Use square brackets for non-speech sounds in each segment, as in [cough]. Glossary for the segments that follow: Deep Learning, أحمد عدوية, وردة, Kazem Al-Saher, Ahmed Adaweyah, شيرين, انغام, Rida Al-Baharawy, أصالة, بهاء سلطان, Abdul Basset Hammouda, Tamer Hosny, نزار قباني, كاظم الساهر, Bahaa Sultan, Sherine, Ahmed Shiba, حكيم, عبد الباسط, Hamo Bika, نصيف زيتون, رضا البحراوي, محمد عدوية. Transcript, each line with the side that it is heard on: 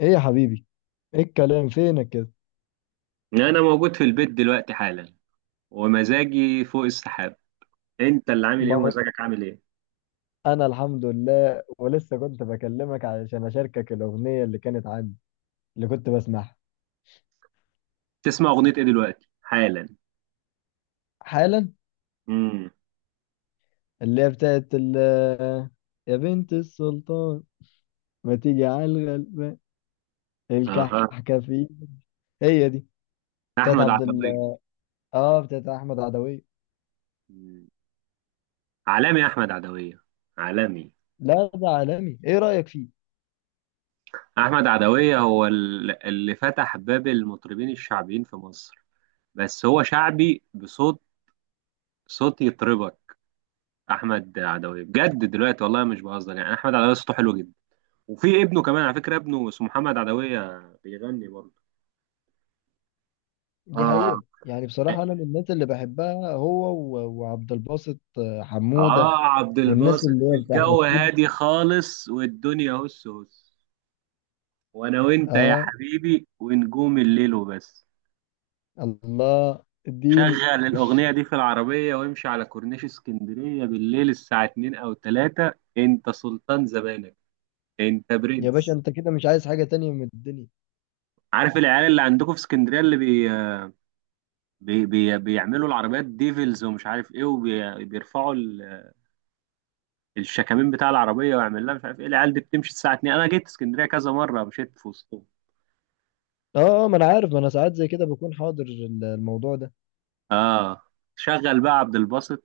left: ايه يا حبيبي؟ ايه الكلام فينك كده؟
right: انا موجود في البيت دلوقتي حالا، ومزاجي فوق السحاب. انت اللي عامل
left: ما
right: ايه
left: هو
right: ومزاجك عامل ايه؟
left: انا الحمد لله، ولسه كنت بكلمك علشان اشاركك الاغنيه اللي كانت عندي، اللي كنت بسمعها
right: تسمع اغنية ايه دلوقتي حالا؟
left: حالا.
right: امم
left: اللي هي بتاعت ال يا بنت السلطان، ما تيجي على الغلبان،
right: اها.
left: الكحكفي. هي دي بتاعت
right: احمد
left: عبد ال،
right: عدوية.
left: اه بتاعت احمد عدويه.
right: مم. عالمي احمد عدوية، عالمي.
left: لا ده عالمي، ايه رايك فيه؟
right: احمد عدوية هو اللي فتح باب المطربين الشعبيين في مصر، بس هو شعبي بصوت، صوت يطربك. احمد عدوية بجد دلوقتي والله مش بهزر، يعني احمد عدوية صوته حلو جدا، وفي ابنه كمان على فكرة، ابنه اسمه محمد عدوية بيغني برضه.
left: دي
right: اه.
left: حقيقه، يعني بصراحه انا من الناس اللي بحبها هو و- وعبد الباسط حموده،
right: اه، عبد
left: والناس
right: الباسط
left: اللي هي بتاع احمد
right: الجو
left: شيبه.
right: هادي خالص والدنيا هس هس. وانا وانت يا
left: اه
right: حبيبي ونجوم الليل وبس.
left: الله اديني.
right: شغل الاغنية دي في العربية وامشي على كورنيش اسكندرية بالليل الساعة 2 او 3، انت سلطان زمانك، انت
left: يا باشا
right: برنس.
left: انت كده مش عايز حاجة تانية من الدنيا.
right: عارف العيال اللي عندكم في اسكندرية اللي بيعملوا العربيات ديفلز ومش عارف ايه، وبيرفعوا الشكامين بتاع العربية ويعمل لها مش عارف ايه، العيال دي بتمشي الساعة 2، انا جيت اسكندرية كذا مرة مشيت في وسطهم.
left: اه اه، ما انا عارف، ما انا ساعات زي كده بكون حاضر الموضوع ده.
right: اه. شغل بقى عبد الباسط،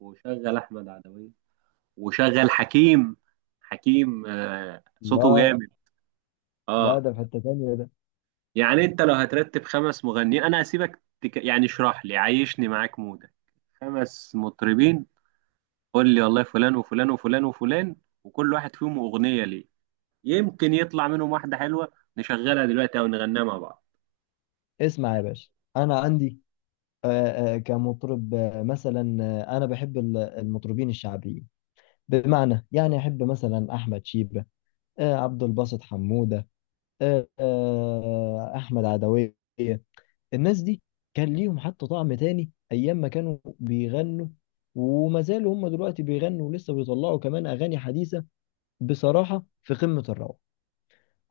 right: وشغل احمد عدوية، وشغل حكيم. حكيم صوته
left: الله،
right: جامد.
left: لا
right: اه.
left: ده في حتة تانية ده.
right: يعني انت لو هترتب خمس مغنيين، انا هسيبك، يعني اشرح لي، عيشني معاك مودك. خمس مطربين، قول لي والله فلان وفلان وفلان وفلان، وكل واحد فيهم اغنية ليه، يمكن يطلع منهم واحدة حلوة نشغلها دلوقتي او نغنيها مع بعض.
left: اسمع يا باشا، انا عندي كمطرب، مثلا انا بحب المطربين الشعبيين، بمعنى يعني احب مثلا احمد شيبة، عبد الباسط حمودة، احمد عدوية. الناس دي كان ليهم حتى طعم تاني ايام ما كانوا بيغنوا، وما زالوا هم دلوقتي بيغنوا، ولسه بيطلعوا كمان اغاني حديثه، بصراحه في قمه الروعه.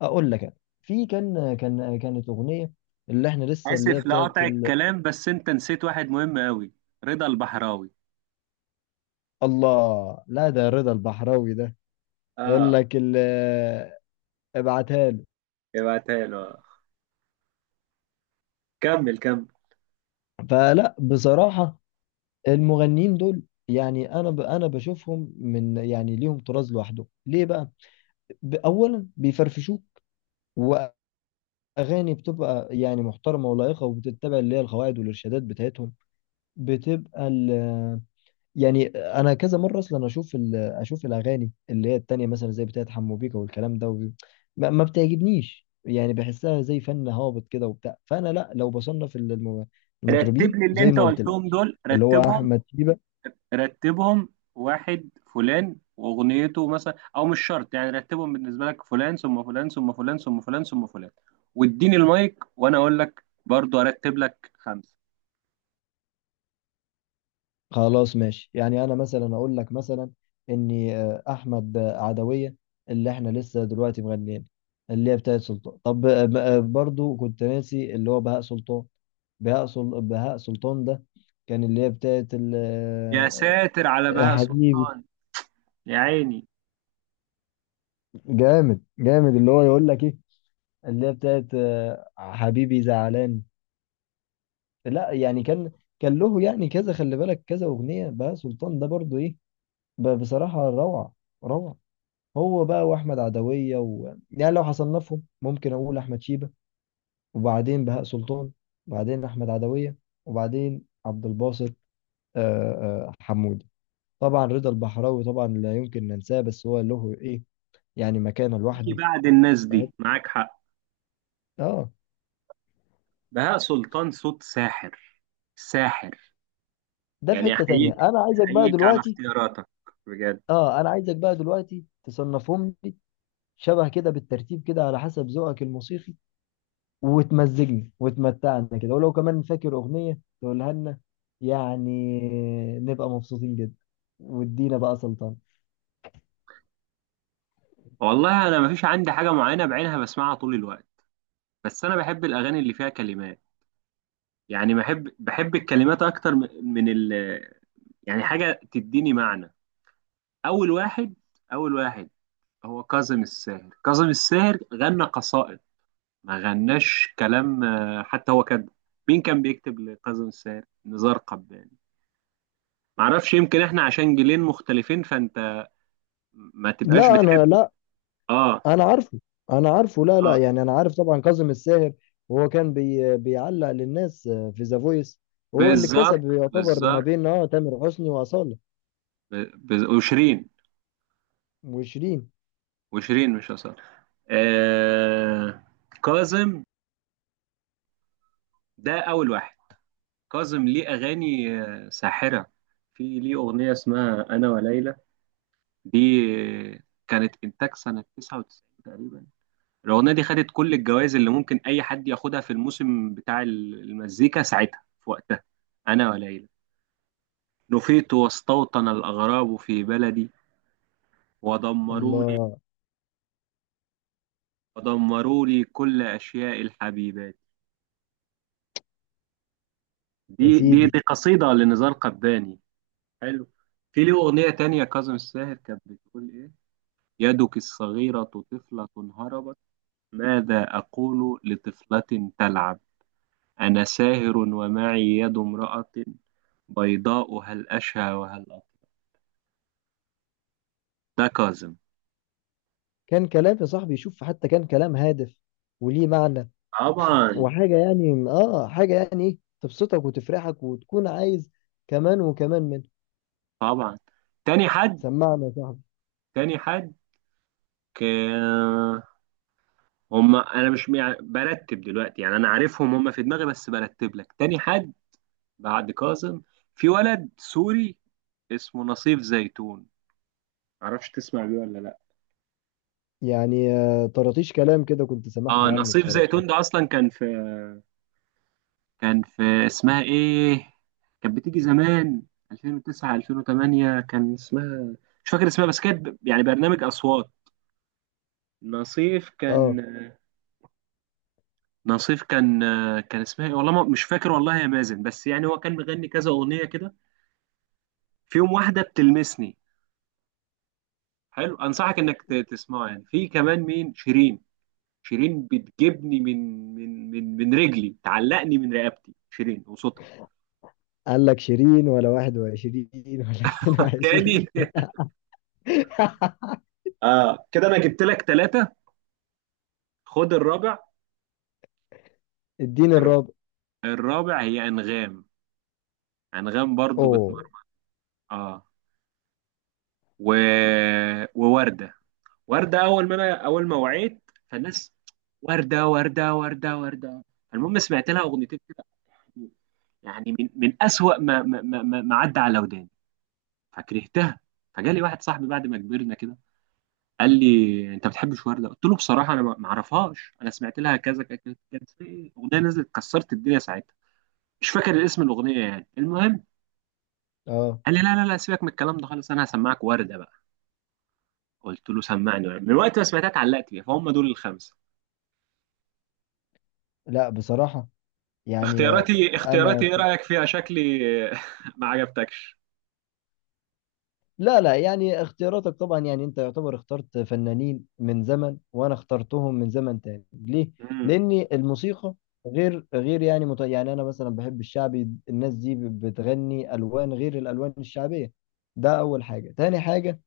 left: اقول لك في كان كانت اغنيه اللي احنا لسه اللي هي
right: اسف
left: بتاعت
right: لقطع
left: ال...
right: الكلام، بس انت نسيت واحد مهم قوي، رضا البحراوي.
left: الله، لا ده رضا البحراوي ده يقول
right: اه.
left: لك ال... ابعتها له.
right: ابعتها له. كمل كمل.
left: فلا بصراحه المغنيين دول، يعني انا ب... انا بشوفهم من، يعني ليهم طراز لوحده. ليه بقى؟ اولا بيفرفشوك، اغاني بتبقى يعني محترمه ولائقه، وبتتبع اللي هي القواعد والارشادات بتاعتهم، بتبقى ال، يعني انا كذا مره اصلا اشوف ال اشوف الاغاني اللي هي التانية مثلا زي بتاعت حمو بيكا والكلام ده، وب... ما بتعجبنيش، يعني بحسها زي فن هابط كده وبتاع. فانا لا، لو بصنف
right: رتب
left: المطربين
right: لي اللي
left: زي
right: انت
left: ما قلت لك،
right: قلتهم دول،
left: اللي هو
right: رتبهم.
left: احمد شيبة.
right: رتبهم، واحد فلان واغنيته مثلا، او مش شرط، يعني رتبهم بالنسبه لك، فلان ثم فلان ثم فلان ثم فلان ثم فلان، واديني المايك وانا اقول لك برضو ارتب لك خمسه.
left: خلاص ماشي، يعني انا مثلا اقول لك، مثلا اني احمد عدوية اللي احنا لسه دلوقتي مغنيين، اللي هي بتاعت سلطان. طب برضو كنت ناسي اللي هو بهاء سلطان. بهاء سلطان ده كان اللي هي بتاعت ال...
right: يا
left: آه،
right: ساتر على
left: يا
right: بهاء
left: حبيبي،
right: سلطان، يا عيني.
left: جامد جامد. اللي هو يقول لك ايه؟ اللي هي بتاعت حبيبي زعلان. لا يعني كان له يعني كذا، خلي بالك كذا اغنية. بهاء سلطان ده برضو ايه؟ بصراحة روعة، روعة. هو بقى واحمد عدويه و... يعني لو حصنفهم ممكن اقول احمد شيبه، وبعدين بهاء سلطان، وبعدين احمد عدويه، وبعدين عبد الباسط، آه، حمودي. طبعا رضا البحراوي طبعا لا يمكن ننساه، بس هو له ايه؟ يعني مكانه
right: تيجي
left: لوحده.
right: بعد الناس
left: في حت-
right: دي، معاك حق.
left: اه،
right: بهاء سلطان صوت ساحر، ساحر.
left: ده في
right: يعني
left: حته تانية.
right: احييك،
left: انا عايزك بقى
right: احييك على
left: دلوقتي،
right: اختياراتك، بجد.
left: اه انا عايزك بقى دلوقتي تصنفهم لي شبه كده بالترتيب كده، على حسب ذوقك الموسيقي، وتمزجني وتمتعنا كده، ولو كمان فاكر أغنية تقولها لنا، يعني نبقى مبسوطين جدا، وادينا بقى سلطان.
right: والله انا مفيش عندي حاجه معينه بعينها بسمعها طول الوقت، بس انا بحب الاغاني اللي فيها كلمات، يعني بحب بحب الكلمات اكتر من يعني حاجه تديني معنى. اول واحد، اول واحد هو كاظم الساهر. كاظم الساهر غنى قصائد، ما غناش كلام، حتى هو كاتبه. مين كان بيكتب لكاظم الساهر؟ نزار قباني. معرفش، يمكن احنا عشان جيلين مختلفين، فانت ما تبقاش
left: لا
right: بتحب.
left: انا لا،
right: اه.
left: انا عارفه، انا عارفه، لا لا،
right: اه،
left: يعني انا عارف طبعا كاظم الساهر، وهو كان بيعلق للناس في ذا فويس، وهو اللي
right: بالظبط،
left: كسب، يعتبر ما
right: بالظبط،
left: بين اه تامر حسني واصاله
right: وشيرين.
left: وشيرين.
right: وشيرين، مش أصالة. آه... كاظم، ده أول واحد. كاظم ليه أغاني ساحرة. في ليه أغنية اسمها أنا وليلى، دي آه، كانت إنتاج سنة 99 تقريبا. الأغنية دي خدت كل الجوائز اللي ممكن أي حد ياخدها في الموسم بتاع المزيكا ساعتها في وقتها. أنا وليلى، نفيت واستوطن الأغراب في بلدي، ودمروا لي،
left: الله،
right: ودمروا لي كل أشياء الحبيبات.
left: يا
right: دي دي
left: سيدي،
right: دي قصيدة لنزار قباني. حلو. في له أغنية تانية كاظم الساهر كانت بتقول إيه: يدك الصغيرة طفلة هربت، ماذا أقول لطفلة تلعب، أنا ساهر ومعي يد امرأة بيضاء، هل أشهى وهل أطلع. ده كاظم.
left: كان كلام يا صاحبي، شوف حتى كان كلام هادف وليه معنى،
right: طبعا.
left: وحاجة يعني اه حاجة يعني ايه، تبسطك وتفرحك وتكون عايز كمان وكمان منها.
right: طبعا. تاني حد،
left: سمعنا يا صاحبي.
right: تاني حد، ك- هم انا مش مع- برتب دلوقتي، يعني انا عارفهم هم في دماغي، بس برتب لك. تاني حد بعد كاظم، في ولد سوري اسمه نصيف زيتون، معرفش تسمع بيه ولا لا.
left: يعني آه طراطيش كلام كده كنت
right: اه،
left: سامعها عنه
right: نصيف
left: بصراحة.
right: زيتون ده اصلا كان في، كان في اسمها ايه، كانت بتيجي زمان، 2009 2008 كان اسمها، مش فاكر اسمها، بس كانت يعني برنامج اصوات. نصيف
left: اه
right: كان، نصيف كان، كان اسمها ايه والله ما مش فاكر، والله يا مازن، بس يعني هو كان مغني كذا اغنيه كده، في يوم واحده بتلمسني، حلو انصحك انك تسمعه. يعني في كمان مين، شيرين. شيرين بتجيبني من، من من من رجلي، تعلقني من رقبتي، شيرين وصوتها.
left: قال لك شيرين ولا واحد وعشرين [laughs] ولا اتنين وعشرين؟
right: تاني.
left: [laughs]
right: اه، كده انا جبت لك ثلاثة، خد الرابع.
left: الدين
right: الر-
left: الرابع.
right: الرابع هي انغام، انغام برضو بتمر.
left: اوه،
right: اه، و... ووردة. وردة اول ما انا، اول ما وعيت فالناس، وردة وردة وردة وردة. المهم سمعت لها اغنيتين كده، يعني من اسوأ ما عدى على وداني، فكرهتها. فجالي واحد صاحبي بعد ما كبرنا كده، قال لي انت ما بتحبش ورده، قلت له بصراحه انا ما اعرفهاش، انا سمعت لها كذا كذا كذا، كانت في اغنيه نزلت كسرت الدنيا ساعتها، مش فاكر الاسم الاغنيه يعني المهم.
left: اه.
right: قال لي لا لا لا، سيبك من الكلام ده خالص، انا هسمعك ورده بقى. قلت له سمعني ورده، من وقت ما سمعتها اتعلقت بيها، فهم دول الخمسه.
left: لا بصراحة، يعني
right: اختياراتي،
left: انا،
right: اختياراتي ايه رايك فيها شكلي؟ [laughs] ما عجبتكش؟
left: لا لا، يعني اختياراتك طبعا، يعني انت يعتبر اخترت فنانين من زمن، وانا اخترتهم من زمن تاني. ليه؟
right: امم
left: لان الموسيقى غير يعني مت... يعني انا مثلا بحب الشعبي، الناس دي بتغني الوان غير الالوان الشعبيه. ده اول حاجه. تاني حاجه،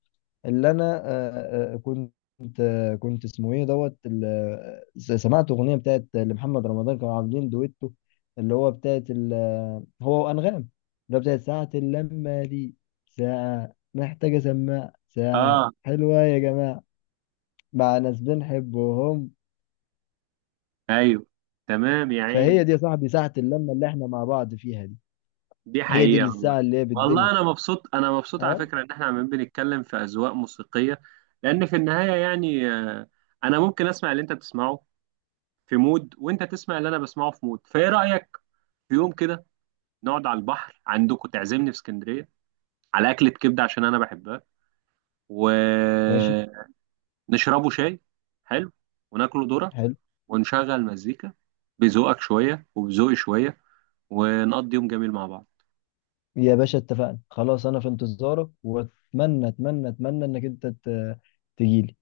left: اللي انا كنت كنت اسمه ايه دوت سمعت اغنيه بتاعت لمحمد رمضان كانوا عاملين دويتو، اللي هو بتاعت هو وانغام، اللي هو بتاعت ساعه اللمه دي، ساعه محتاجه سماع، ساعه
right: اه،
left: حلوه يا جماعه مع ناس بنحبهم.
right: ايوه، تمام يا
left: فهي
right: عيني.
left: دي يا صاحبي ساعه اللمه اللي احنا مع بعض فيها دي،
right: دي
left: هي دي
right: حقيقه والله.
left: الساعه اللي هي
right: والله
left: بالدنيا.
right: انا مبسوط، انا مبسوط على
left: اه،
right: فكره، ان احنا عمالين بنتكلم في اذواق موسيقيه، لان في النهايه يعني انا ممكن اسمع اللي انت بتسمعه في مود، وانت تسمع اللي انا بسمعه في مود، فايه رايك في يوم كده نقعد على البحر عندكم، تعزمني في اسكندريه على اكله كبده عشان انا بحبها،
left: ماشي،
right: ونشربه شاي، حلو، وناكله ذره،
left: حلو.
right: ونشغل مزيكا بذوقك شويه وبذوقي شويه، ونقضي يوم جميل مع بعض.
left: يا باشا اتفقنا، خلاص انا في انتظارك، واتمنى اتمنى اتمنى انك انت تجيلي.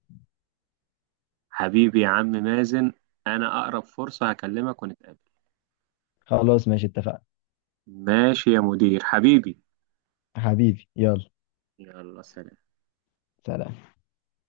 right: حبيبي يا عم مازن، انا اقرب فرصه هكلمك ونتقابل.
left: خلاص ماشي اتفقنا.
right: ماشي يا مدير حبيبي،
left: حبيبي يلا،
right: يلا سلام.
left: سلام.